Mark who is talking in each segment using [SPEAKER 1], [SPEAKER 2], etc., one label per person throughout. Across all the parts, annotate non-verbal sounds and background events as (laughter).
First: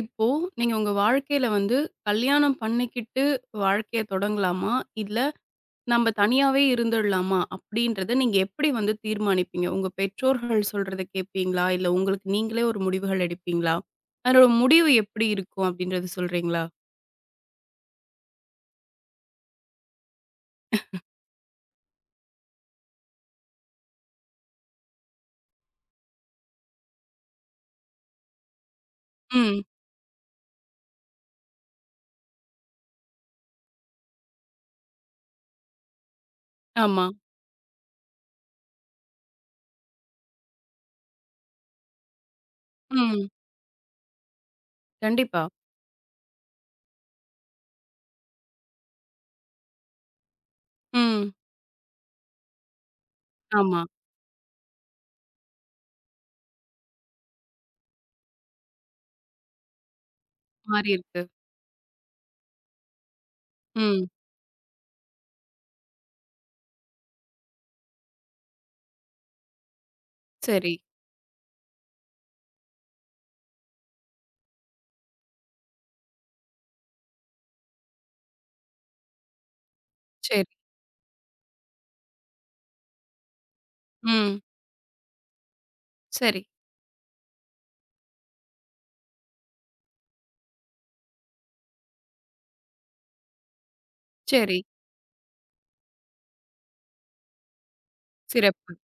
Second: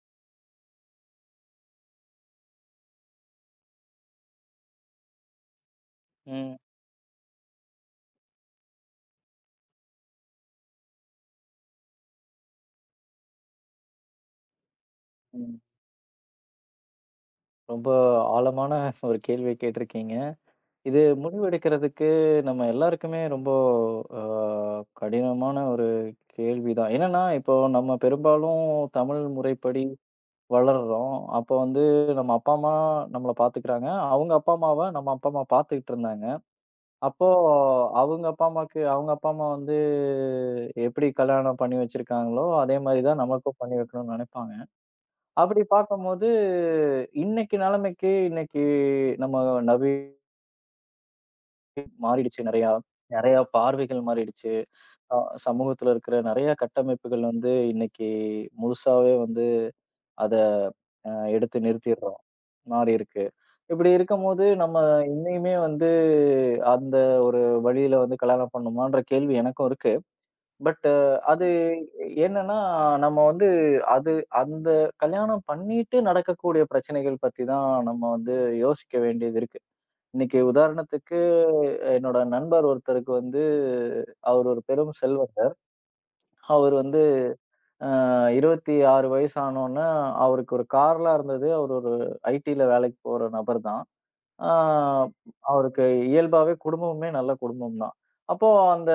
[SPEAKER 1] இப்போ நீங்க உங்க வாழ்க்கையில வந்து கல்யாணம் பண்ணிக்கிட்டு வாழ்க்கைய தொடங்கலாமா? இல்ல நம்ம
[SPEAKER 2] ம்,
[SPEAKER 1] தனியாவே இருந்துடலாமா? அப்படின்றத நீங்க எப்படி வந்து தீர்மானிப்பீங்க? உங்க பெற்றோர்கள் சொல்றத கேட்பீங்களா? இல்ல உங்களுக்கு நீங்களே ஒரு முடிவுகள் எடுப்பீங்களா? அதோட முடிவு எப்படி
[SPEAKER 2] ம்.
[SPEAKER 1] இருக்கும் அப்படின்றத சொல்றீங்களா?
[SPEAKER 2] ரொம்ப ஆழமான ஒரு கேள்விய கேட்டிருக்கீங்க. இது முடிவெடுக்கிறதுக்கு நம்ம எல்லாருக்குமே ரொம்ப அ கடினமான ஒரு கேள்விதான். என்னன்னா, இப்போ நம்ம பெரும்பாலும் தமிழ்
[SPEAKER 1] ம்.
[SPEAKER 2] முறைப்படி வளர்றோம். அப்போ வந்து நம்ம அப்பா, அம்மா நம்மள பாத்துக்கிறாங்க. அவங்க அப்பா அம்மாவ நம்ம அப்பா அம்மா பாத்துக்கிட்டு இருந்தாங்க.
[SPEAKER 1] ஆமா.
[SPEAKER 2] அப்போ அவங்க அப்பா அம்மாக்கு அவங்க அப்பா அம்மா வந்து எப்படி கல்யாணம் பண்ணி வச்சிருக்காங்களோ, அதே மாரி தான்
[SPEAKER 1] ம்.
[SPEAKER 2] நமக்கும் பண்ணி வைக்கணும்னு நெனைப்பாங்க.
[SPEAKER 1] கண்டிப்பா.
[SPEAKER 2] அப்படி பார்க்கும்போது, இன்னைக்கு நிலைமைக்கு, இன்னைக்கு நம்ம நெறைய
[SPEAKER 1] ம்.
[SPEAKER 2] மாறிடுச்சு நெறையா. நெறையா
[SPEAKER 1] ஆமா.
[SPEAKER 2] பார்வைகள் மாறிடுச்சு. அ சமூகத்துல இருக்கிற நெறைய கட்டமைப்புகள் வந்து இன்னைக்கு முழுசாவே வந்து அத அ
[SPEAKER 1] மாறியிருக்கு.
[SPEAKER 2] எடுத்து நிறுத்திடுறோம். மாறியிருக்கு. இப்படி
[SPEAKER 1] ம்.
[SPEAKER 2] இருக்கும்போது, நம்ம இன்னையுமே வந்து அந்த ஒரு வழியில வந்து கல்யாணம் பண்ணணுமான்ற கேள்வி எனக்கும் இருக்கு.
[SPEAKER 1] சரி,
[SPEAKER 2] பட் அது என்னன்னா, நம்ம வந்து அது அந்த கல்யாணம் பண்ணிட்டு நடக்கக்கூடிய பிரச்சனைகள் பத்தி தான் நம்ம வந்து யோசிக்க வேண்டியது இருக்கு. இன்னைக்கு
[SPEAKER 1] சரி.
[SPEAKER 2] உதாரணத்துக்கு என்னோட நண்பர் ஒருத்தருக்கு வந்து
[SPEAKER 1] ம்.
[SPEAKER 2] அவர் ஒரு பெரும் செல்வந்தர்.
[SPEAKER 1] சரி,
[SPEAKER 2] அவர் வந்து அ 26 வயசு ஆனோன்ன, அவருக்கு ஒரு கார்லாம் இருந்தது. அவர் ஒரு ஐடில வேலைக்கு போற நபர் தான். ஆ
[SPEAKER 1] சரி.
[SPEAKER 2] அவருக்கு இயல்பாவே குடும்பமுமே நல்ல குடும்பம் தான். அப்போ
[SPEAKER 1] சிறப்பு.
[SPEAKER 2] அந்த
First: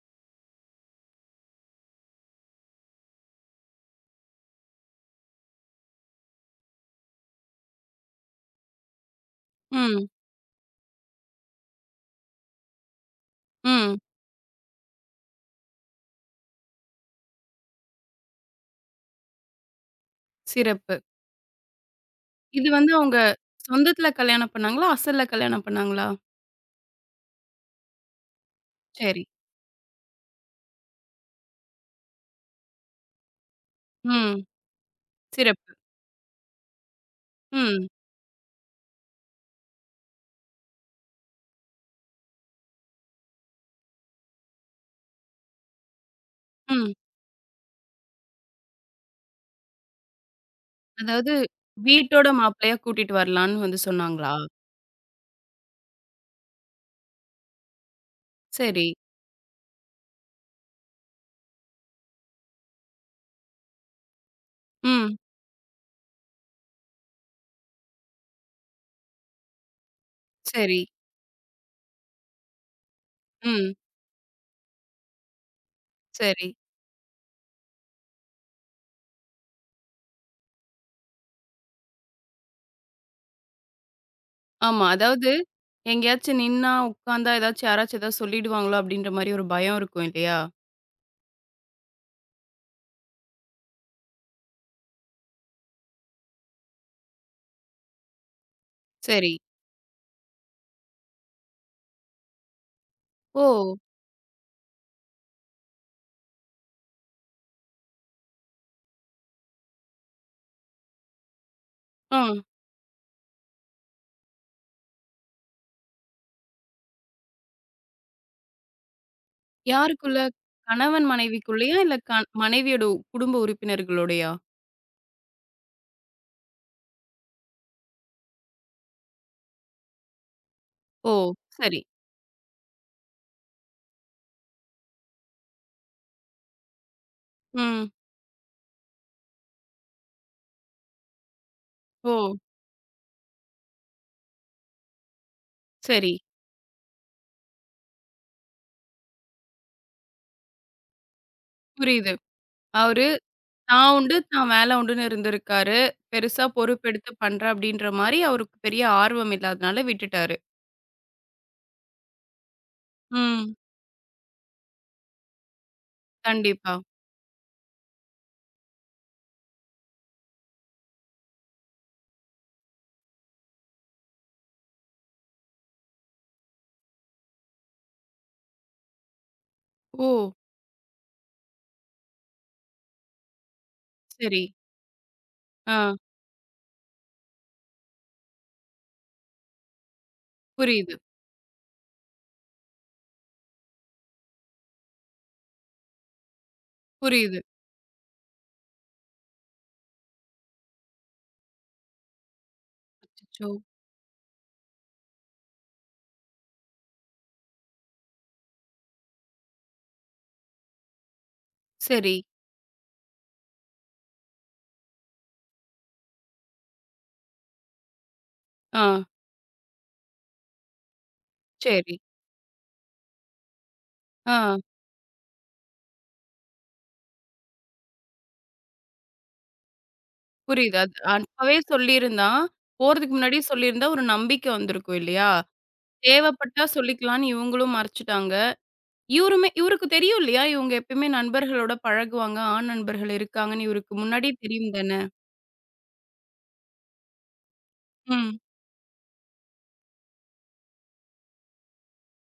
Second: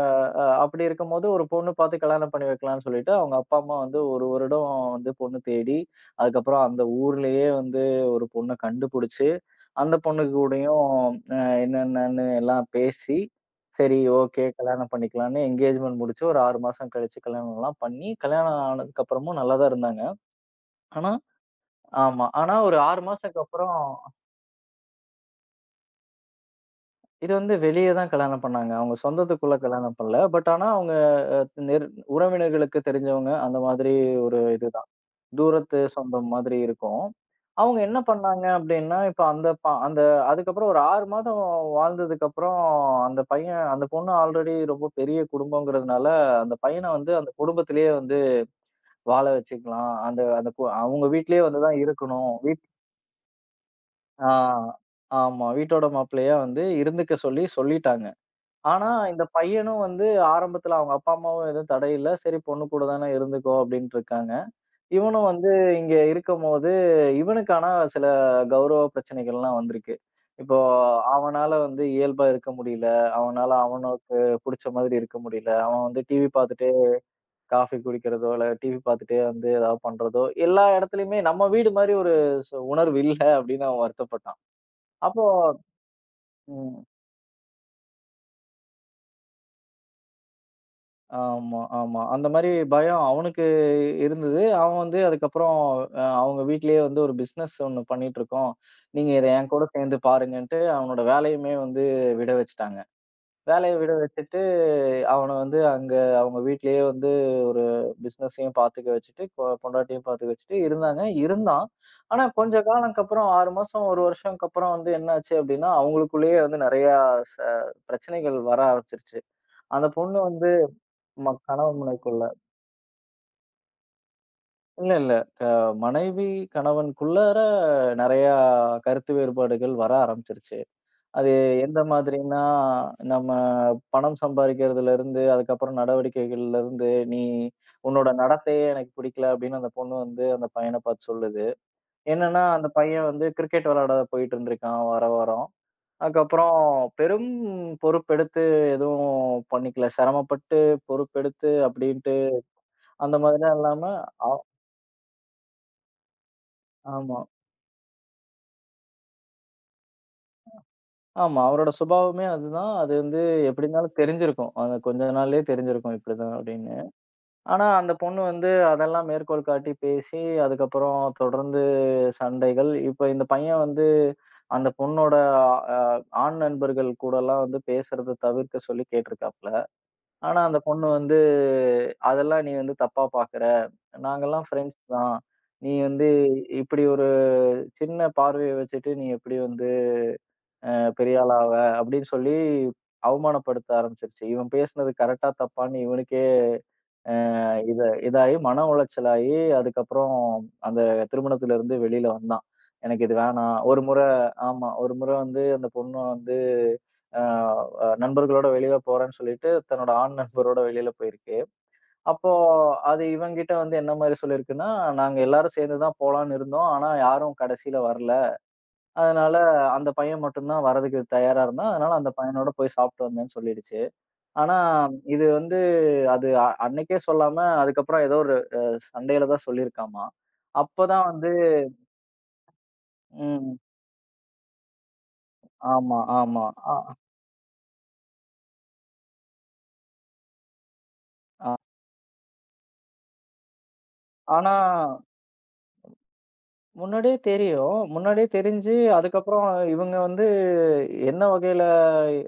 [SPEAKER 2] அ அ அப்படி இருக்கும்போது ஒரு பொண்ணு பாத்து கல்யாணம் பண்ணி வைக்கலான்னு சொல்லிட்டு, அவங்க அப்பா, அம்மா வந்து 1 வருடம் வந்து பொண்ணு தேடி, அதுக்கப்புறம் அந்த ஊர்லயே வந்து ஒரு பொண்ண கண்டுபுடிச்சு, அந்த
[SPEAKER 1] ம்.
[SPEAKER 2] பொண்ணு கூடயும் அ என்னென்னன்னு எல்லாம் பேசி,
[SPEAKER 1] ம்.
[SPEAKER 2] சரி ஓகே கல்யாணம் பண்ணிக்கலான்னு என்கேஜ்மெண்ட் முடிச்சு ஒரு 6 மாசம் கழிச்சு கல்யாணம்லாம் பண்ணி, கல்யாணம் ஆனதுக்கப்புறமும் நல்லா தான் இருந்தாங்க.
[SPEAKER 1] சிறப்பு.
[SPEAKER 2] ஆனா ஆமா. ஆனா
[SPEAKER 1] இது
[SPEAKER 2] ஒரு
[SPEAKER 1] வந்து
[SPEAKER 2] 6
[SPEAKER 1] அவங்க
[SPEAKER 2] மாசத்துக்கு அப்புறம்
[SPEAKER 1] சொந்தத்துல கல்யாணம் பண்ணாங்களா? அசல்ல கல்யாணம் பண்ணாங்களா?
[SPEAKER 2] இது வந்து வெளிய தான் கல்யாணம் பண்ணாங்க. அவங்க
[SPEAKER 1] சரி.
[SPEAKER 2] சொந்தத்துக்குள்ள கல்யாணம் பண்ணல. ஆனா அவங்க அ நெரு உறவினர்களுக்கு தெரிஞ்சவங்க அந்த மாதிரி
[SPEAKER 1] ம்.
[SPEAKER 2] ஒரு இதுதான்.
[SPEAKER 1] சிறப்பு.
[SPEAKER 2] தூரத்து சொந்தம் மாதிரி இருக்கும். அவங்க
[SPEAKER 1] ம்.
[SPEAKER 2] என்ன பண்ணாங்க அப்டின்னா, இப்ப அந்த அந்த அதுக்கப்புறம் ஒரு 6 மாதம் வாழ்ந்ததுக்கப்புறம் அந்த பையன் அந்த பொண்ணு ஆல்ரெடி ரொம்ப பெரிய குடும்பங்கிறதுனால, அந்த பையன
[SPEAKER 1] ம்.
[SPEAKER 2] வந்து அந்த குடும்பத்திலேயே வந்து வாழ வச்சுக்கலாம். அந்த அந்த கு அவங்க
[SPEAKER 1] அதாவது
[SPEAKER 2] வீட்லயே வந்து தான்
[SPEAKER 1] வீட்டோட
[SPEAKER 2] இருக்கணும். வீட்
[SPEAKER 1] மாப்பிள்ளையா கூட்டிட்டு வரலான்னு வந்து
[SPEAKER 2] ஆ
[SPEAKER 1] சொன்னாங்களா?
[SPEAKER 2] ஆமா. வீட்டோட மாப்பிள்ளையா வந்து இருந்துக்க சொல்லி சொல்லிட்டாங்க.
[SPEAKER 1] சரி.
[SPEAKER 2] ஆனா, இந்த பையனும் வந்து ஆரம்பத்துல அவங்க அப்பா, அம்மாவும் எதுவும் தடை இல்ல. சரி பொண்ணு கூட தானே இருந்துக்கோ அப்டின்ட்டு இருக்காங்க.
[SPEAKER 1] ம்.
[SPEAKER 2] இவனும் வந்து இங்க இருக்கும்போது, இவனுக்கு ஆனா சில கௌரவ பிரச்சனைகள்லாம் வந்திருக்கு. இப்போ
[SPEAKER 1] சரி.
[SPEAKER 2] அவனால வந்து இயல்பா இருக்க முடியல. அவனால
[SPEAKER 1] ம்.
[SPEAKER 2] அவனுக்கு புடிச்ச மாதிரி இருக்க முடியல. அவன் வந்து டிவி
[SPEAKER 1] சரி.
[SPEAKER 2] பாத்துட்டே காஃபி குடிக்கிறதோ, இல்ல டிவி பாத்துட்டே வந்து ஏதாவது பண்றதோ, எல்லா இடத்துலயுமே நம்ம வீடு மாரி ஒரு உணர்வு இல்ல அப்டின்னு அவன் வருத்தப்பட்டான்.
[SPEAKER 1] ஆமா.
[SPEAKER 2] அப்போ
[SPEAKER 1] அதாவது எங்கேயாச்சும் நின்னா,
[SPEAKER 2] ம்.
[SPEAKER 1] உட்கார்ந்தா ஏதாச்சும் யாராச்சும் ஏதாவது சொல்லிடுவாங்களோ அப்டின்ற மாரி ஒரு பயம் இருக்கும் இல்லையா?
[SPEAKER 2] ஆமா, ஆமா. அந்த மாரி பயம் அவனுக்கு இருந்தது. அவன் வந்து அதுக்கப்புறம் அவங்க வீட்லயே வந்து ஒரு பிசினஸ் ஒண்ணு பண்ணிட்டுருக்கோம். நீங்க இத
[SPEAKER 1] சரி.
[SPEAKER 2] என் கூட சேர்ந்து பாருங்கன்ட்டு அவனோட வேலையுமே வந்து விட வச்சுட்டாங்க. வேலைய
[SPEAKER 1] ஓ!
[SPEAKER 2] விட வச்சுட்டு, அவன வந்து அங்க அவங்க வீட்லயே வந்து ஒரு பிசினஸையும் பார்த்துக்க வச்சுட்டு, பொண்டாட்டியும் பார்த்துக்க வச்சுட்டு இருந்தாங்க. இருந்தான். ஆனா
[SPEAKER 1] ம்.
[SPEAKER 2] கொஞ்ச காலம்க்கப்புறம் 6 மாசம், 1 வருஷம்க்கப்புறம் வந்து என்னாச்சு அப்டின்னா, அவங்களுக்குள்ளேயே வந்து நெறையா ச பிரச்சனைகள் வர ஆரம்பிச்சுருச்சு. அந்த
[SPEAKER 1] யாருக்குள்ள?
[SPEAKER 2] பொண்ணு வந்து
[SPEAKER 1] கணவன் மனைவிக்குள்ளயா?
[SPEAKER 2] கணவன்
[SPEAKER 1] இல்ல
[SPEAKER 2] மனைவிக்குள்ள
[SPEAKER 1] மனைவியோட குடும்ப உறுப்பினர்களோடயா?
[SPEAKER 2] இல்ல, இல்ல. அ மனைவி, கணவனுக்குள்ளார நெறையா கருத்து வேறுபாடுகள் வர ஆரம்பிச்சுருச்சு.
[SPEAKER 1] ஓ!
[SPEAKER 2] அது எந்த
[SPEAKER 1] சரி.
[SPEAKER 2] மாதிரின்னா, நம்ம பணம் சம்பாரிக்கிறதுலருந்து, அதுக்கப்புறம் நடவடிக்கைகள்லருந்து, "நீ
[SPEAKER 1] ம்.
[SPEAKER 2] உன்னோட நடத்தையே எனக்கு பிடிக்கல" அப்படின்னு அந்த பொண்ணு வந்து அந்த பையன பார்த்து சொல்லுது.
[SPEAKER 1] ஓ!
[SPEAKER 2] என்னன்னா, அந்த பையன் வந்து கிரிக்கெட் விளையாட போயிட்டுருந்துருக்கான் வார வாரம்.
[SPEAKER 1] சரி.
[SPEAKER 2] அதுக்கப்புறம் பெரும் பொறுப்பெடுத்து எதுவும் பண்ணிக்கல. சிரமப்பட்டு பொறுப்பெடுத்து
[SPEAKER 1] புரியுது.
[SPEAKER 2] அப்படின்ட்டு
[SPEAKER 1] அவரு
[SPEAKER 2] அந்த மாதிரிலாம் இல்லாம
[SPEAKER 1] "நான் உண்டு,
[SPEAKER 2] அவ்
[SPEAKER 1] நான் வேல உண்டுன்னு" இருந்திருக்காரு. பெருசா பொறுப்பெடுத்து
[SPEAKER 2] ஆமா.
[SPEAKER 1] பண்றேன் அப்படின்ற மாரி அவருக்கு பெரிய ஆர்வம் இல்லாதனால விட்டுட்டாரு.
[SPEAKER 2] ஆமா. அவரோட சுபாவமே அதுதான். அது வந்து
[SPEAKER 1] ம்.
[SPEAKER 2] எப்டி இருந்தாலும் தெரிஞ்சிருக்கும். அது கொஞ்ச நாள்லயே தெரிஞ்சிருக்கும் இப்டிதான்
[SPEAKER 1] கண்டிப்பா.
[SPEAKER 2] அப்டின்னு. ஆனா அந்த பொண்ணு வந்து அதெல்லாம் மேற்கோள் காட்டி பேசி, அதுக்கப்புறம் தொடர்ந்து சண்டைகள். இப்ப இந்த பையன் வந்து அந்த பொண்ணோட அ ஆண் நண்பர்கள் கூடலாம் வந்து பேசுறத தவிர்க்க சொல்லி கேட்டுருக்காப்ல.
[SPEAKER 1] ஓ!
[SPEAKER 2] ஆனா அந்த பொண்ணு வந்து, "அதெல்லாம் நீ வந்து தப்பா பாக்குற.
[SPEAKER 1] சரி.
[SPEAKER 2] நாங்கலாம் ஃப்ரெண்ட்ஸ் தான். நீ
[SPEAKER 1] ஆ.
[SPEAKER 2] வந்து இப்டி ஒரு சின்ன பார்வைய வச்சுட்டு நீ எப்டி வந்து"
[SPEAKER 1] புரியுது,
[SPEAKER 2] பெரிய ஆளாவ அப்படின்னு சொல்லி அவமானப்படுத்த ஆரம்பிச்சிருச்சு. இவன் பேசினது கரெக்ட்டா, தப்பான்னு இவனுக்கே
[SPEAKER 1] புரியுது.
[SPEAKER 2] இத இதாயி மன உளைச்சலாகி, அதுக்கப்புறம் அந்த திருமணத்திலிருந்து வெளியில வந்தான். எனக்கு இது
[SPEAKER 1] அச்சச்சோ!
[SPEAKER 2] வேணாம். ஒரு முறை ஆமா. ஒரு முறை வந்து அந்த பொண்ணு வந்து அ அ நண்பர்களோட வெளியில போறேன்னு சொல்லிட்டு, தன்னோட ஆண் நண்பரோட வெளியில போயிருக்கு.
[SPEAKER 1] சரி.
[SPEAKER 2] அப்போ அது இவன்கிட்ட வந்து என்ன மாரி சொல்லியிருக்குன்னா, "நாங்க எல்லாரும் சேர்ந்து தான் போலான்னு இருந்தோம். ஆனா யாரும் கடைசியில வரல.
[SPEAKER 1] ஆ.
[SPEAKER 2] அதனால அந்த பையன் மட்டும் தான் வரதுக்கு தயாரா இருந்தான். அதனால
[SPEAKER 1] சரி.
[SPEAKER 2] அந்த பையனோட போய் சாப்பிட்டு வந்தேன்னு சொல்லிடுச்சு."
[SPEAKER 1] ஆ.
[SPEAKER 2] ஆனா, இது வந்து அது அன்னைக்கே சொல்லாம அதுக்கப்புறம் ஏதோ ஒரு சண்டையில தான் சொல்லியிருக்காமாம்.
[SPEAKER 1] புரியுது. அது
[SPEAKER 2] அப்பதான் வந்து
[SPEAKER 1] அப்பவே சொல்லியிருந்தான். போறதுக்கு முன்னாடியே
[SPEAKER 2] ம்.
[SPEAKER 1] சொல்லியிருந்தா ஒரு நம்பிக்கை வந்திருக்கும் இல்லையா?
[SPEAKER 2] ஆமா, ஆமா.
[SPEAKER 1] தேவைப்பட்டா
[SPEAKER 2] ஆ
[SPEAKER 1] சொல்லிக்கலான்னு இவங்களும் மறைச்சுட்டாங்க. இவருமே இவருக்கு தெரியும் இல்லையா? இவங்க எப்பயுமே நண்பர்களோட பழகுவாங்க. ஆண் நண்பர்கள் இருக்காங்கன்னு இவருக்கு முன்னாடியே
[SPEAKER 2] ஆனா
[SPEAKER 1] தெரியும் தானே?
[SPEAKER 2] முன்னாடியே தெரியும். முன்னாடியே
[SPEAKER 1] ம்.
[SPEAKER 2] தெரிஞ்சு அதுக்கப்புறம் இவங்க வந்து என்ன வகையில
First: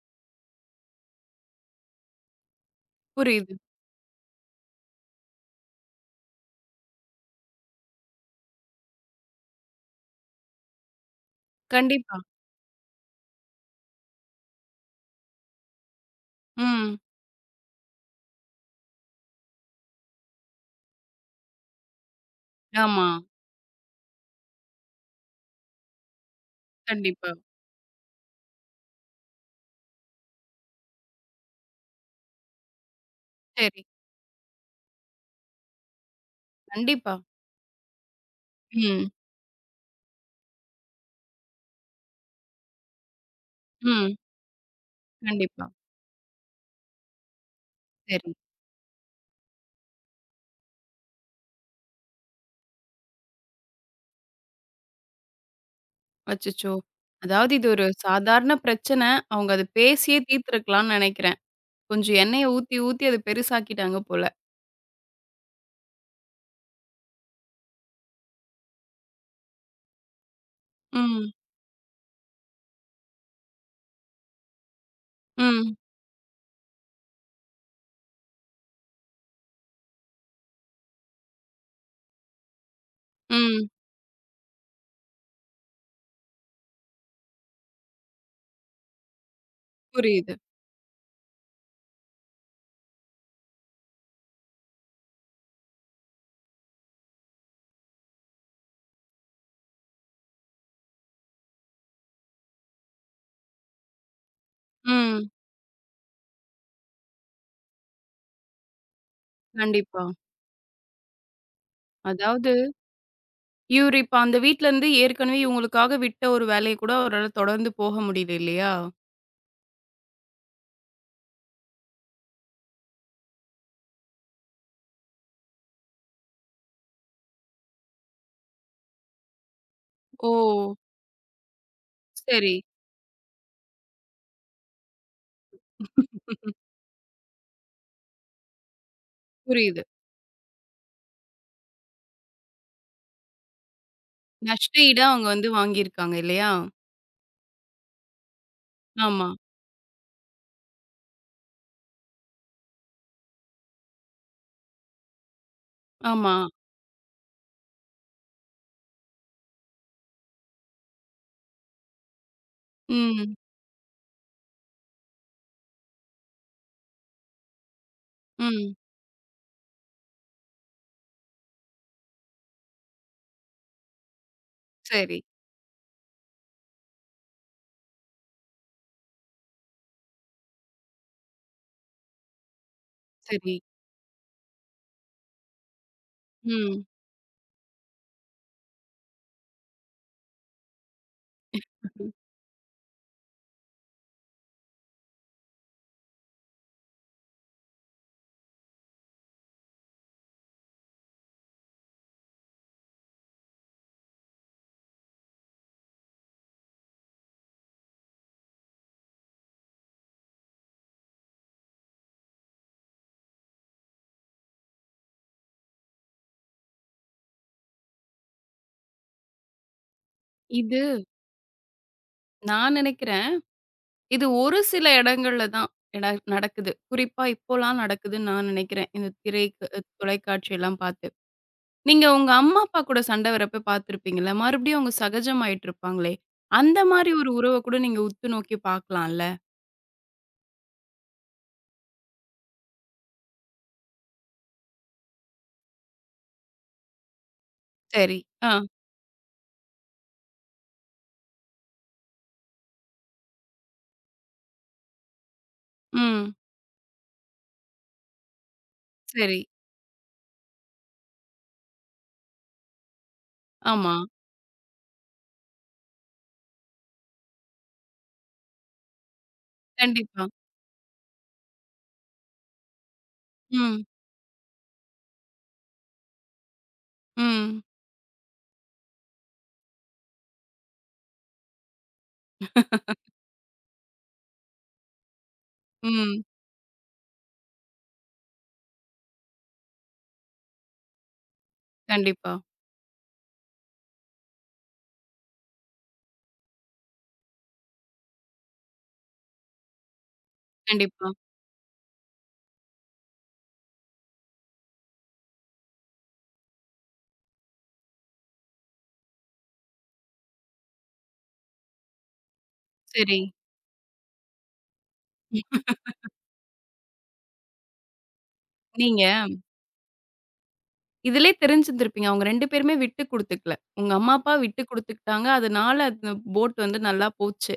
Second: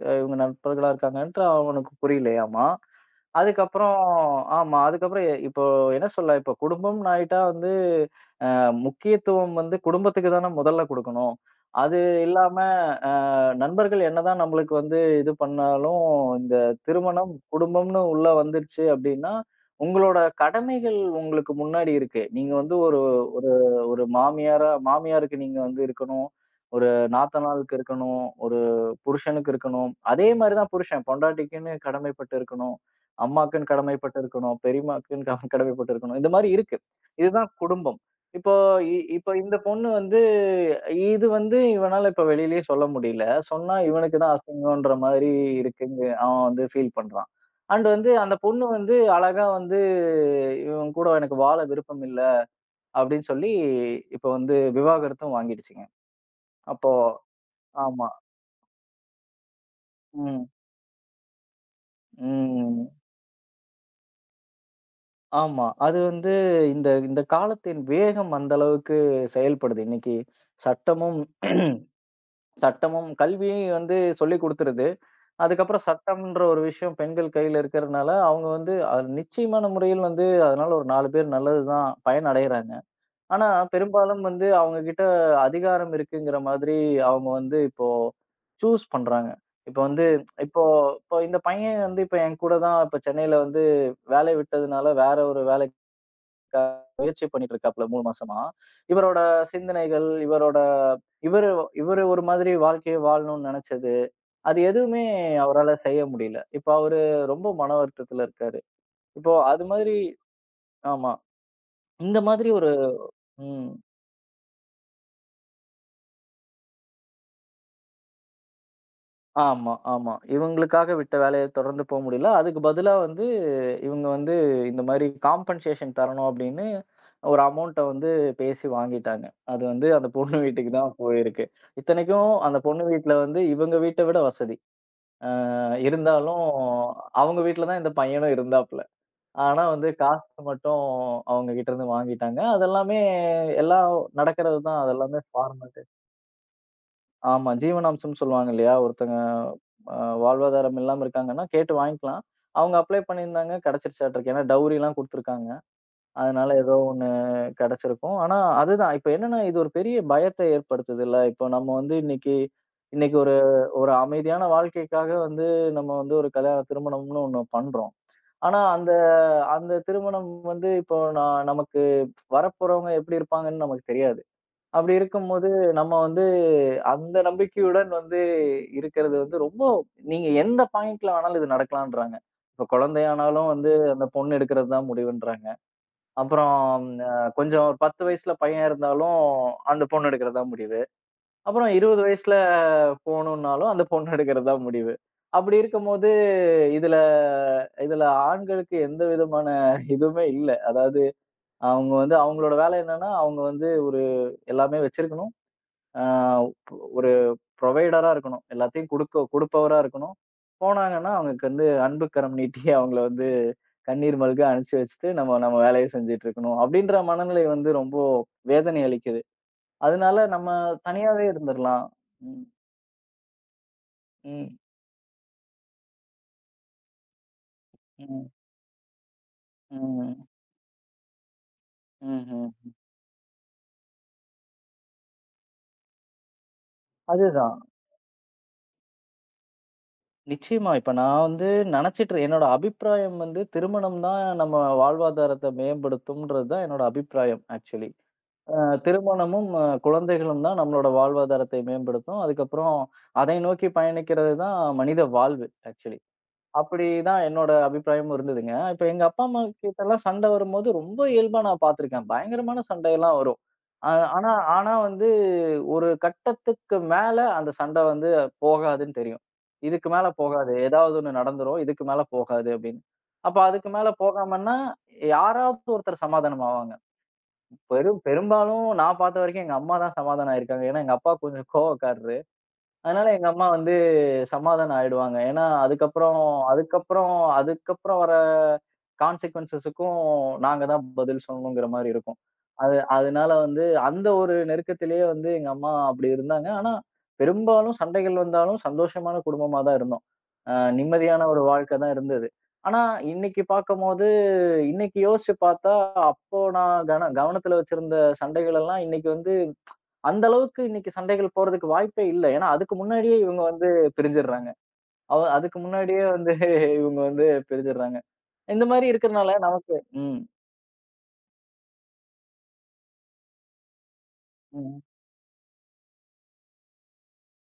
[SPEAKER 2] இவங்க நண்பர்களா இருக்காங்கன்ட்டு அவனுக்கு புரியலையாமா.
[SPEAKER 1] புரியுது.
[SPEAKER 2] அதுக்கப்புறம் ஆமா. அதுக்கப்புறம் இப்போ என்ன சொல்ல, இப்போ குடும்பம்னு ஆயிட்டா வந்து முக்கியத்துவம் வந்து குடும்பத்துக்கு தான முதல்ல குடுக்கணும். அது
[SPEAKER 1] கண்டிப்பா.
[SPEAKER 2] இல்லாம அ நண்பர்கள் என்னதான் நம்மளுக்கு வந்து இது பண்ணாலும், இந்த
[SPEAKER 1] ம்.
[SPEAKER 2] திருமணம், குடும்பம்னு உள்ள வந்துருச்சு அப்டின்னா, உங்களோட கடமைகள் உங்களுக்கு முன்னாடி இருக்கு. நீங்க வந்து ஒரு
[SPEAKER 1] ஆமா.
[SPEAKER 2] ஒரு ஒரு மாமியாரா மாமியாருக்கு நீங்க வந்து இருக்கணும். ஒரு
[SPEAKER 1] கண்டிப்பா.
[SPEAKER 2] நாத்தனாருக்கு இருக்கணும். ஒரு புருஷனுக்கு இருக்கணும். அதே மாரி தான் புருஷன் பொண்டாட்டிக்குன்னு கடமைப்பட்டு இருக்கணும். அம்மாக்குன்னு
[SPEAKER 1] சரி.
[SPEAKER 2] கடமைப்பட்டு இருக்கணும். பெரியம்மாக்குன்னு கடமைப்பட்டு இருக்கணும். இந்த மாரி இருக்கு.
[SPEAKER 1] கண்டிப்பா.
[SPEAKER 2] இதுதான் குடும்பம். இப்போ இப்போ இ
[SPEAKER 1] ம்.
[SPEAKER 2] இப்போ இந்த பொண்ணு வந்து இது வந்து இவனால இப்ப வெளியிலயே சொல்ல முடியல. சொன்னா
[SPEAKER 1] ம்.
[SPEAKER 2] இவனுக்கு தான் அசிங்கம்ன்ற மாதிரி
[SPEAKER 1] கண்டிப்பா.
[SPEAKER 2] இருக்குன்னு அவன் வந்து ஃபீல் பண்றான். அண்ட் வந்து
[SPEAKER 1] சரி.
[SPEAKER 2] அந்த பொண்ணு வந்து அழகா வந்து இவன் கூட எனக்கு வாழ விருப்பம் இல்ல அப்படின்னு சொல்லி இப்ப வந்து விவாகரத்தும் வாங்கிடுச்சுங்க.
[SPEAKER 1] அச்சச்சோ!
[SPEAKER 2] அப்போ
[SPEAKER 1] அதாவது இது ஒரு
[SPEAKER 2] ஆமா.
[SPEAKER 1] சாதாரண பிரச்சன. அவங்க அத பேசியே
[SPEAKER 2] ம்.
[SPEAKER 1] தீர்த்துருக்கலாம்னு நெனைக்கிறேன். கொஞ்சம் எண்ணெய ஊத்தி,
[SPEAKER 2] ம்.
[SPEAKER 1] ஊத்தி அத பெருசாக்கிட்டாங்க போல.
[SPEAKER 2] ஆமா. அது வந்து இந்த இந்த காலத்தின் வேகம் அந்த அளவுக்கு செயல்படுது. இன்னைக்கு சட்டமும்
[SPEAKER 1] ம்.
[SPEAKER 2] சட்டமும் கல்வியும் வந்து சொல்லிக் குடுத்துருது.
[SPEAKER 1] ம்.
[SPEAKER 2] அதுக்கப்புறம் சட்டம்ன்ற ஒரு விஷயம் பெண்கள் கையில இருக்கிறதுனால, அவங்க வந்து நிச்சயமான முறையில் வந்து அதனால ஒரு 4 பேர் நல்லது தான் பயனடையறாங்க. ஆனா
[SPEAKER 1] ம்.
[SPEAKER 2] பெரும்பாலும் வந்து அவங்க கிட்ட அதிகாரம் இருக்குங்கிற மாதிரி அவங்க வந்து இப்போ சூஸ் பண்றாங்க. இப்போ வந்து
[SPEAKER 1] புரியுது.
[SPEAKER 2] இப்போ இப்போ இந்த பையன் வந்து இப்ப என் கூட தான் இப்ப சென்னையில வந்து வேலை விட்டதுனால வேற ஒரு வேலைக்காக முயற்சி பண்ணிட்டு இருக்காப்ல 3 மாசமா. இவரோட சிந்தனைகள், இவரோட இவரு இவரு ஒரு மாதிரி வாழ்க்கைய வாழணும்னு நெனச்சது. அது எதுவுமே
[SPEAKER 1] ம்.
[SPEAKER 2] அவரால செய்ய முடியல. இப்ப அவரு ரொம்ப மன வருத்தத்துல இருக்காரு. இப்போ அது மாதிரி
[SPEAKER 1] கண்டிப்பா.
[SPEAKER 2] ஆமா. இந்த மாதிரி
[SPEAKER 1] அதாவது
[SPEAKER 2] ஒரு ம்.
[SPEAKER 1] இவரு இப்ப அந்த வீட்லருந்து ஏற்கனவே இவங்களுக்காக விட்ட ஒரு வேலைய கூட அவரால தொடர்ந்து போக முடியல இல்லையா?
[SPEAKER 2] ஆமா, ஆமா. இவங்களுக்காக விட்ட வேலைய தொடர்ந்து போ முடியல. அதுக்கு பதிலா வந்து இவங்க வந்து இந்த மாரி காம்பன்சேஷன் தரணும் அப்படின்னு ஒரு அமௌண்ட்ட வந்து பேசி வாங்கிட்டாங்க. அது வந்து அந்த
[SPEAKER 1] ஓ!
[SPEAKER 2] பொண்ணு வீட்டுக்கு தான் போயிருக்கு. இத்தனைக்கும்
[SPEAKER 1] சரி.
[SPEAKER 2] அந்த பொண்ணு வீட்ல வந்து இவங்க வீட்ட விட வசதி. அ இருந்தாலும் அவங்க வீட்ல தான் இந்த பையனும் இருந்தாப்ல. ஆனா
[SPEAKER 1] புரியுது.
[SPEAKER 2] வந்து காசு மட்டும் அவங்க கிட்ட இருந்து வாங்கிட்டாங்க. அதெல்லாமே எல்லாம் நடக்கிறது
[SPEAKER 1] நஷ்ட
[SPEAKER 2] தான்.
[SPEAKER 1] ஈடா
[SPEAKER 2] அதெல்லாமே
[SPEAKER 1] அவங்க வந்து
[SPEAKER 2] ஃபார்மாலிட்டி.
[SPEAKER 1] வாங்கியிருக்காங்க இல்லையா?
[SPEAKER 2] ஆமா. ஜீவனாம்சம்ன்னு சொல்லுவாங்க இல்லையா? ஒருத்தங்க
[SPEAKER 1] ஆமா,
[SPEAKER 2] அ வாழ்வாதாரம் இல்லாம இருக்காங்கன்னா, கேட்டு வாங்கிக்கலாம். அவங்க அப்ளை பண்ணியிருந்தாங்க. கிடைச்சிருச்சாட்ருக்கு. ஏன்னா டவுரிலாம் குடுத்துருக்காங்க.
[SPEAKER 1] ஆமா.
[SPEAKER 2] அதனால ஏதோ ஒண்ணு கிடைச்சிருக்கும். ஆனா அதுதான். இப்ப என்னன்னா, இது ஒரு பெரிய பயத்த ஏற்படுத்துதுல்ல. இப்போ நம்ம வந்து இன்னைக்கு இன்னைக்கு ஒரு
[SPEAKER 1] ம்,
[SPEAKER 2] ஒரு அமைதியான வாழ்க்கைக்காக வந்து நம்ம வந்து ஒரு கல்யாணம் திருமணம்னு ஒண்ணு பண்றோம். ஆனா
[SPEAKER 1] ம்.
[SPEAKER 2] அந்த அந்த திருமணம் வந்து இப்போ நான் நமக்கு வரப்போறவங்க எப்படி இருப்பாங்கன்னு நமக்கு தெரியாது. அப்படி
[SPEAKER 1] சரி,
[SPEAKER 2] இருக்கும்போது நம்ம வந்து அந்த நம்பிக்கையுடன் வந்து இருக்கிறது வந்து ரொம்ப நீங்க எந்த பாயிண்ட்ல வேணாலும் இது நடக்கலான்றாங்க. இப்போ குழந்தையானாலும்
[SPEAKER 1] சரி.
[SPEAKER 2] வந்து அந்த பொண்ணு எடுக்கிறது தான் முடிவுன்றாங்க. அப்புறம்
[SPEAKER 1] ம்.
[SPEAKER 2] அ கொஞ்சம் ஒரு 10 வயசுல பையன் இருந்தாலும் அந்த பொண்ணு எடுக்கிறது தான் முடிவு. அப்புறம் 20 வயசுல போணும்னாலும் அந்த பொண்ணு எடுக்கிறது தான் முடிவு. அப்படி இருக்கும்போது இதுல இதுல ஆண்களுக்கு எந்த விதமான இதுவுமே இல்ல. அதாவது அவங்க வந்து அவங்களோட வேலை என்னன்னா, அவங்க வந்து ஒரு எல்லாமே வச்சிருக்கணும். அ ஒரு புரொவைடரா இருக்கணும். எல்லாத்தையும் குடுக்க குடுப்பவரா இருக்கணும். போனாங்கன்னா, அவங்களுக்கு வந்து அன்புக்கரம் நீட்டி அவங்கள வந்து கண்ணீர் மல்க அனுப்பிச்சு வச்சுட்டு, நம்ம நம்ம வேலைய செஞ்சுட்டு இருக்கணும். அப்படின்ற மனநிலை வந்து ரொம்ப வேதனை அளிக்குது. அதனால நம்ம
[SPEAKER 1] இது
[SPEAKER 2] தனியாவே இருந்துரலாம். ம்,
[SPEAKER 1] நான் நினைக்கிறேன், இது
[SPEAKER 2] ம்,
[SPEAKER 1] ஒரு சில இடங்கள்ல தான் எட நடக்குது. குறிப்பா இப்போலாம் நடக்குதுன்னு
[SPEAKER 2] ம்,
[SPEAKER 1] நான் நினைக்கிறேன். இந்த திரை
[SPEAKER 2] ம்,
[SPEAKER 1] தொலைக்காட்சியெல்லாம் பார்த்து. நீங்க உங்க
[SPEAKER 2] ம்ஹ்ம்.
[SPEAKER 1] அம்மா, அப்பா கூட சண்ட வரப்ப பார்த்துருப்பீங்கல்ல, மறுபடியும் அவங்க சகஜமாயிட்டு இருப்பாங்களே! அந்த மாரி ஒரு உறவ
[SPEAKER 2] அதுதான்.
[SPEAKER 1] கூட நீங்க உத்து நோக்கி பார்க்கலாம்ல.
[SPEAKER 2] நிச்சயமா. இப்ப நான் வந்து நெனச்சிட்டு என்னோட அபிப்பிராயம் வந்து திருமணம் தான் நம்ம வாழ்வாதாரத்த மேம்படுத்தும்ன்றது தான் என்னோட அபிப்பிராயம் ஆக்சுவலி.
[SPEAKER 1] சரி. ஆ.
[SPEAKER 2] திருமணமும், குழந்தைகளும் தான் நம்மளோட வாழ்வாதாரத்தை மேம்படுத்தும். அதுக்கப்புறம் அதை நோக்கி பயணிக்கிறது தான் மனித வாழ்வு ஆக்சுவலி.
[SPEAKER 1] ம்.
[SPEAKER 2] அப்படிதான் என்னோட அபிப்பிராயமும் இருந்ததுங்க. இப்ப எங்க அப்பா,
[SPEAKER 1] சரி.
[SPEAKER 2] அம்மா கிட்டலாம் சண்டை வரும்போது, ரொம்ப இயல்பா நான் பார்த்துருக்கேன். பயங்கரமான சண்டையெல்லாம் வரும். அ
[SPEAKER 1] ஆமா.
[SPEAKER 2] ஆனா ஆனா வந்து ஒரு கட்டத்துக்கு மேல அந்த சண்டை வந்து போகாதுன்னு தெரியும். இதுக்கு மேல
[SPEAKER 1] கண்டிப்பா.
[SPEAKER 2] போகாது. ஏதாவது ஒண்ணு நடந்துரும். இதுக்கு மேல போகாது அப்படின்னு. அப்ப அதுக்கு
[SPEAKER 1] ம்,
[SPEAKER 2] மேல போகாமன்னா, யாராவது ஒருத்தர் சமாதானம் ஆவாங்க.
[SPEAKER 1] ம்.
[SPEAKER 2] பெரும் பெரும்பாலும் நான் பார்த்த வரைக்கும் எங்க அம்மா தான் சமாதானம் ஆயிருக்காங்க. ஏன்னா எங்க அப்பா கொஞ்சம் கோவக்காரரு. அதனால
[SPEAKER 1] (laughs)
[SPEAKER 2] எங்க அம்மா வந்து சமாதானம் ஆயிடுவாங்க. ஏன்னா, அதுக்கப்புறம்
[SPEAKER 1] ம்.
[SPEAKER 2] அதுக்கப்புறம் அதுக்கப்புறம் வர கான்சிக்வென்ஸஸுக்கும் நாங்க தான் பதில் சொல்லணுங்கிற மாரி இருக்கும்.
[SPEAKER 1] கண்டிப்பா,
[SPEAKER 2] அது அதனால வந்து அந்த ஒரு நெருக்கத்திலேயே வந்து எங்க அம்மா அப்படி இருந்தாங்க. ஆனா, பெரும்பாலும் சண்டைகள் வந்தாலும் சந்தோஷமான குடும்பமா தான் இருந்தோம். அ
[SPEAKER 1] கண்டிப்பா.
[SPEAKER 2] நிம்மதியான ஒரு வாழ்க்கை தான் இருந்தது. ஆனா, இன்னைக்கு பார்க்கும்போது இன்னைக்கு யோசிச்சு பார்த்தா, அப்போ நான் கன கவனத்துல வச்சிருந்த சண்டைகள் எல்லாம் இன்னைக்கு வந்து அந்த அளவுக்கு இன்னைக்கு சண்டைகள் போறதுக்கு வாய்ப்பே இல்ல. ஏன்னா, அதுக்கு முன்னாடியே
[SPEAKER 1] சரி.
[SPEAKER 2] இவங்க வந்து பிரிஞ்சிடுறாங்க. அதுக்கு முன்னாடியே வந்து இவுங்க வந்து பிரிஞ்சிடுறாங்க. இந்த மாரி
[SPEAKER 1] நீங்க?
[SPEAKER 2] இருக்கிறனால நமக்கு ம்,
[SPEAKER 1] இதிலயே தெரிஞ்சிருந்திருப்பீங்க. அவங்க 2 பேருமே விட்டு குடுத்துக்கல. உங்க அம்மா, அப்பா விட்டு
[SPEAKER 2] ம்,
[SPEAKER 1] குடுத்துக்கிட்டாங்க. அதனால அந்த போட் வந்து நல்லா போச்சு.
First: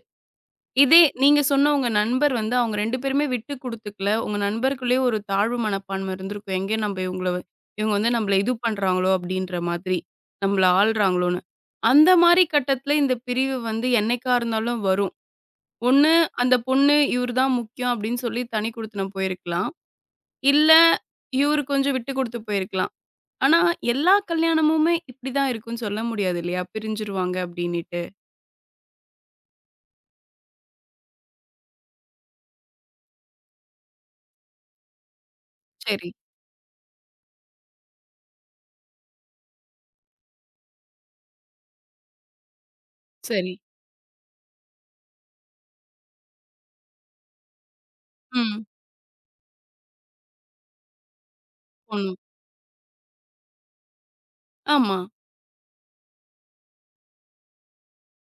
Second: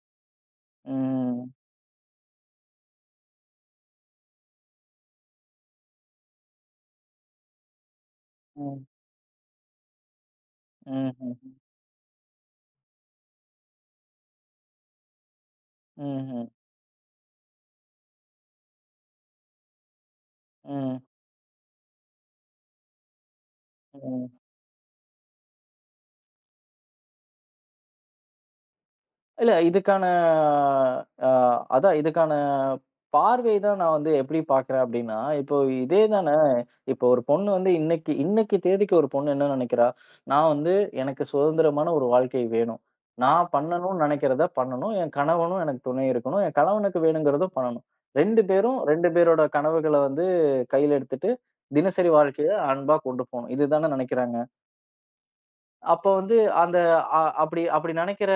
[SPEAKER 1] இதே நீங்க
[SPEAKER 2] ம்,
[SPEAKER 1] சொன்ன உங்க நண்பர் வந்து அவங்க 2 பேருமே விட்டு குடுத்துக்கல. உங்க நண்பருக்குள்ளயே ஒரு தாழ்வு மனப்பான்மை இருந்திருக்கும். எங்க நம்ம இவங்கள இவங்க வந்து நம்மள இது
[SPEAKER 2] ம்,
[SPEAKER 1] பண்றாங்களோ அப்டின்ற மாதிரி. நம்மள ஆள்றாங்களோன்னு.
[SPEAKER 2] ம்ஹ்ம்,
[SPEAKER 1] அந்த மாரி கட்டத்தில இந்த பிரிவு வந்து என்னைக்கா இருந்தாலும் வரும். ஒண்ணு
[SPEAKER 2] ம்ஹ்ம்,
[SPEAKER 1] அந்த பொண்ணு இவரு தான் முக்கியம் அப்டின்னு சொல்லி தனி குடித்தனம் போயிருக்கலாம். இல்ல
[SPEAKER 2] ம்,
[SPEAKER 1] இவரு கொஞ்சம் விட்டு குடுத்து போயிருக்கலாம். ஆனா, எல்லா
[SPEAKER 2] ம்.
[SPEAKER 1] கல்யாணமுமே இப்படிதான் இருக்கும்னு சொல்ல முடியாது இல்லையா? பிரிஞ்சுருவாங்க அப்படின்னுட்டு.
[SPEAKER 2] இல்ல இதுக்கான அ அதான் இதுக்கான பார்வை தான் நான் வந்து எப்படி பார்க்கிறேன் அப்படின்னா, இப்போ இதே
[SPEAKER 1] சரி,
[SPEAKER 2] தான இப்போ ஒரு பொண்ணு வந்து இன்னைக்கு இன்னைக்கு தேதிக்கு ஒரு பொண்ணு என்ன நினைக்கிறா? நான் வந்து எனக்கு சுதந்திரமான ஒரு வாழ்க்கை வேணும். நான்
[SPEAKER 1] சரி.
[SPEAKER 2] பண்ணணும்னு நினைக்கிறத பண்ணணும். என் கணவனும் எனக்கு துணை இருக்கணும். என் கணவனுக்கு வேணுங்கிறதும் பண்ணணும். 2
[SPEAKER 1] ம்.
[SPEAKER 2] பேரும் 2 பேரோட கனவுகள வந்து கையில எடுத்துட்டு,
[SPEAKER 1] பொண்ணு.
[SPEAKER 2] தினசரி வாழ்க்கைய அன்பா கொண்டு போணும். இதுதானே நினைக்கிறாங்க.
[SPEAKER 1] ஆமா.
[SPEAKER 2] அப்ப வந்து அந்த அப்படி அப்படி நினைக்கிற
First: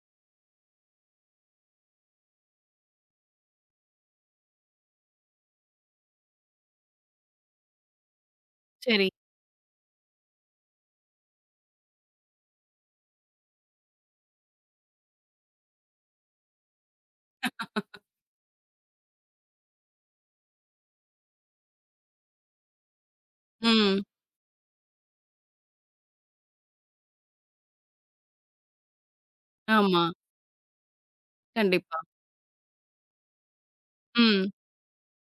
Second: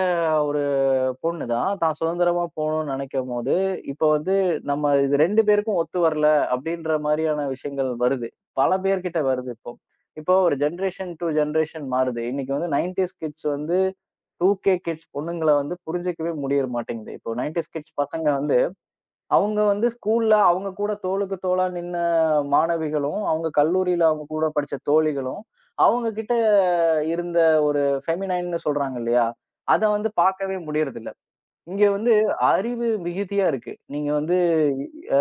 [SPEAKER 2] பொண்ணு தான். தான் சுதந்திரமா போணும்னு நெனைக்கும்போது, இப்ப வந்து நம்ம இது 2 பேருக்கும் ஒத்து வரல அப்படின்ற மாரியான விஷயங்கள் வருது. பல
[SPEAKER 1] சரி.
[SPEAKER 2] பேர்கிட்ட வருது இப்போ. இப்போ ஒரு ஜெனரேஷன் டூ ஜெனரேஷன் மாறுது. இன்னைக்கு வந்து 90ஸ் கிட்ஸ் வந்து 2கே கிட்ஸ் பொண்ணுங்கள வந்து புரிஞ்சுக்கவே முடிய மாட்டேங்குது. இப்போ 90ஸ் கிட்ஸ் பசங்க வந்து, அவங்க வந்து ஸ்கூல்ல அவங்க கூட தோளுக்கு தோளா நின்ன மாணவிகளும், அவங்க
[SPEAKER 1] ம்.
[SPEAKER 2] கல்லூரியில அவங்க கூட படிச்ச தோழிகளும், அவங்க கிட்ட இருந்த ஒரு ஃபெமினைன்னு சொல்றாங்க இல்லையா? அத
[SPEAKER 1] ஆமா.
[SPEAKER 2] வந்து பார்க்கவே முடியறதில்ல. இங்க
[SPEAKER 1] கண்டிப்பா.
[SPEAKER 2] வந்து அறிவு மிகுதியா இருக்கு. நீங்க வந்து
[SPEAKER 1] ம்.
[SPEAKER 2] அ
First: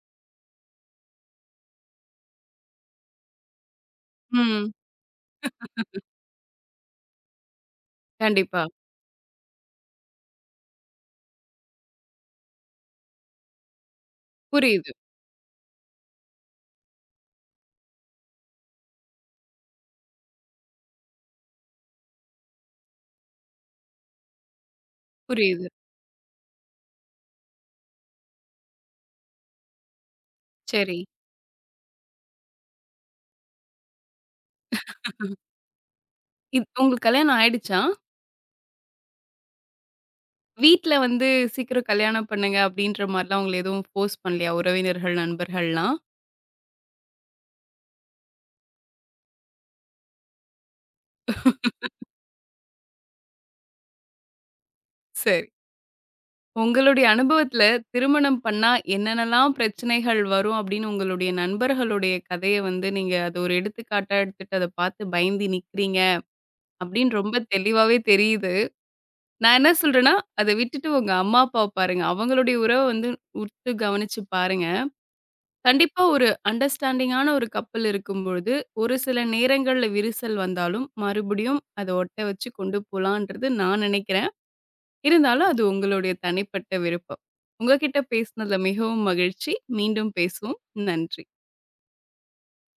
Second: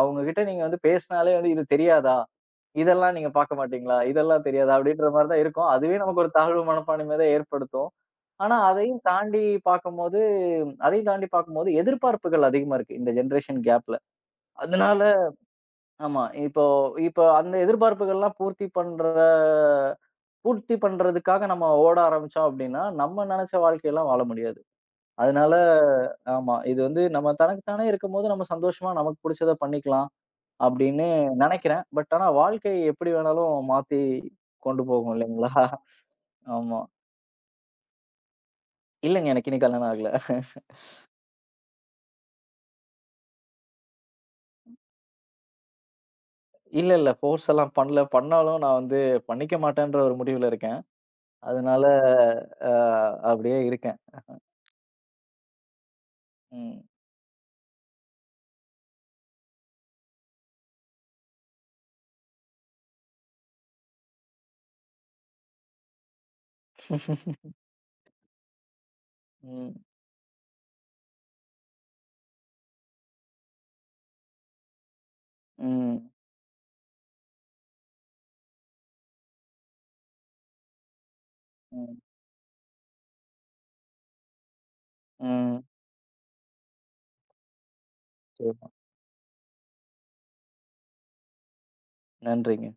[SPEAKER 2] அவங்க கிட்ட நீங்க வந்து பேசினாலே வந்து "இது தெரியாதா? இதெல்லாம் நீங்க பார்க்க மாட்டீங்களா? இதெல்லாம்
[SPEAKER 1] ம்.
[SPEAKER 2] தெரியாதா?" அப்படின்ற மாரி தான் இருக்கும். அதுவே நமக்கு ஒரு தாழ்வு மனப்பான்மைய தான் ஏற்படுத்தும். ஆனா
[SPEAKER 1] கண்டிப்பா.
[SPEAKER 2] அதையும் தாண்டி பார்க்கும்போது அதையும் தாண்டி பார்க்கும்போது எதிர்பார்ப்புகள் அதிகமா இருக்கு. இந்த ஜெனரேஷன் கேப்ல.
[SPEAKER 1] புரியுது,
[SPEAKER 2] அதனால ஆமா. இப்போ இப்போ அந்த எதிர்பார்ப்புகள்லாம் பூர்த்தி பண்ற பூர்த்தி பண்றதுக்காக நம்ம ஓட ஆரம்பிச்சோம் அப்படின்னா, நம்ம நெனைச்ச வாழ்க்கையெல்லாம் வாழ முடியாது. அதனால
[SPEAKER 1] புரியுது.
[SPEAKER 2] ஆமா. இது வந்து நம்ம தனக்கு தானே இருக்கும்போது, நம்ம சந்தோஷமா நமக்கு புடிச்சத பண்ணிக்கலாம்
[SPEAKER 1] சரி.
[SPEAKER 2] அப்படின்னு நெனைக்கிறேன். ஆனா வாழ்க்கை எப்படி வேணாலும் மாத்தி கொண்டு போகும் இல்லைங்களா? ஆமா.
[SPEAKER 1] உங்களுக்கு கல்யாணம் ஆயிடுச்சா?
[SPEAKER 2] இல்லங்க எனக்கு இன்னும் கல்யாணம் ஆகல.
[SPEAKER 1] வீட்ல வந்து சீக்கிரம் கல்யாணம் பண்ணுங்க அப்படின்ற மாரிலாம் உங்கள எதுவும் ஃபோர்ஸ் பண்ணலையா? உறவினர்கள், நண்பர்கள்லாம்?
[SPEAKER 2] இல்ல, இல்ல ஃபோர்ஸ் எல்லாம் பண்ணல. பண்ணாலும் நான் வந்து பண்ணிக்க மாட்டேன்ற ஒரு முடிவுல இருக்கேன். அதனால அ அப்படியே இருக்கேன்.
[SPEAKER 1] சரி.
[SPEAKER 2] ம்.
[SPEAKER 1] உங்களுடைய அனுபவத்துல திருமணம் பண்ணா என்னென்னலாம் பிரச்சனைகள் வரும் அப்படின்னு உங்களுடைய நண்பர்களுடைய கதைய வந்து நீங்க அத ஒரு எடுத்துக்காட்டா எடுத்துட்டு அத பார்த்து பயந்து நிக்கிறீங்க அப்படின்னு ரொம்ப
[SPEAKER 2] (laughs)
[SPEAKER 1] தெளிவாவே தெரியுது. நான் என்ன
[SPEAKER 2] ம்.
[SPEAKER 1] சொல்றேன்னா, அத விட்டுட்டு உங்க அம்மா அப்பாவ பாருங்க. அவங்களுடைய உறவ வந்து உற்று கவனிச்சு பாருங்க. கண்டிப்பா
[SPEAKER 2] ம்.
[SPEAKER 1] ஒரு அண்டர்ஸ்டாண்டிங்கான ஒரு கப்பல் இருக்கும்பொழுது, ஒரு சில நேரங்கள்ல விரிசல் வந்தாலும் மறுபடியும் அத
[SPEAKER 2] ம்.
[SPEAKER 1] ஒட்ட வச்சு கொண்டு போலான்றது நான் நினைக்கிறேன். இருந்தாலும் அது
[SPEAKER 2] ம்.
[SPEAKER 1] உங்களுடைய தனிப்பட்ட விருப்பம். உங்ககிட்ட பேசினதுல
[SPEAKER 2] சரிங்க.
[SPEAKER 1] மிகவும் மகிழ்ச்சி. மீண்டும் பேசுவோம். நன்றி.
[SPEAKER 2] நன்றிங்க.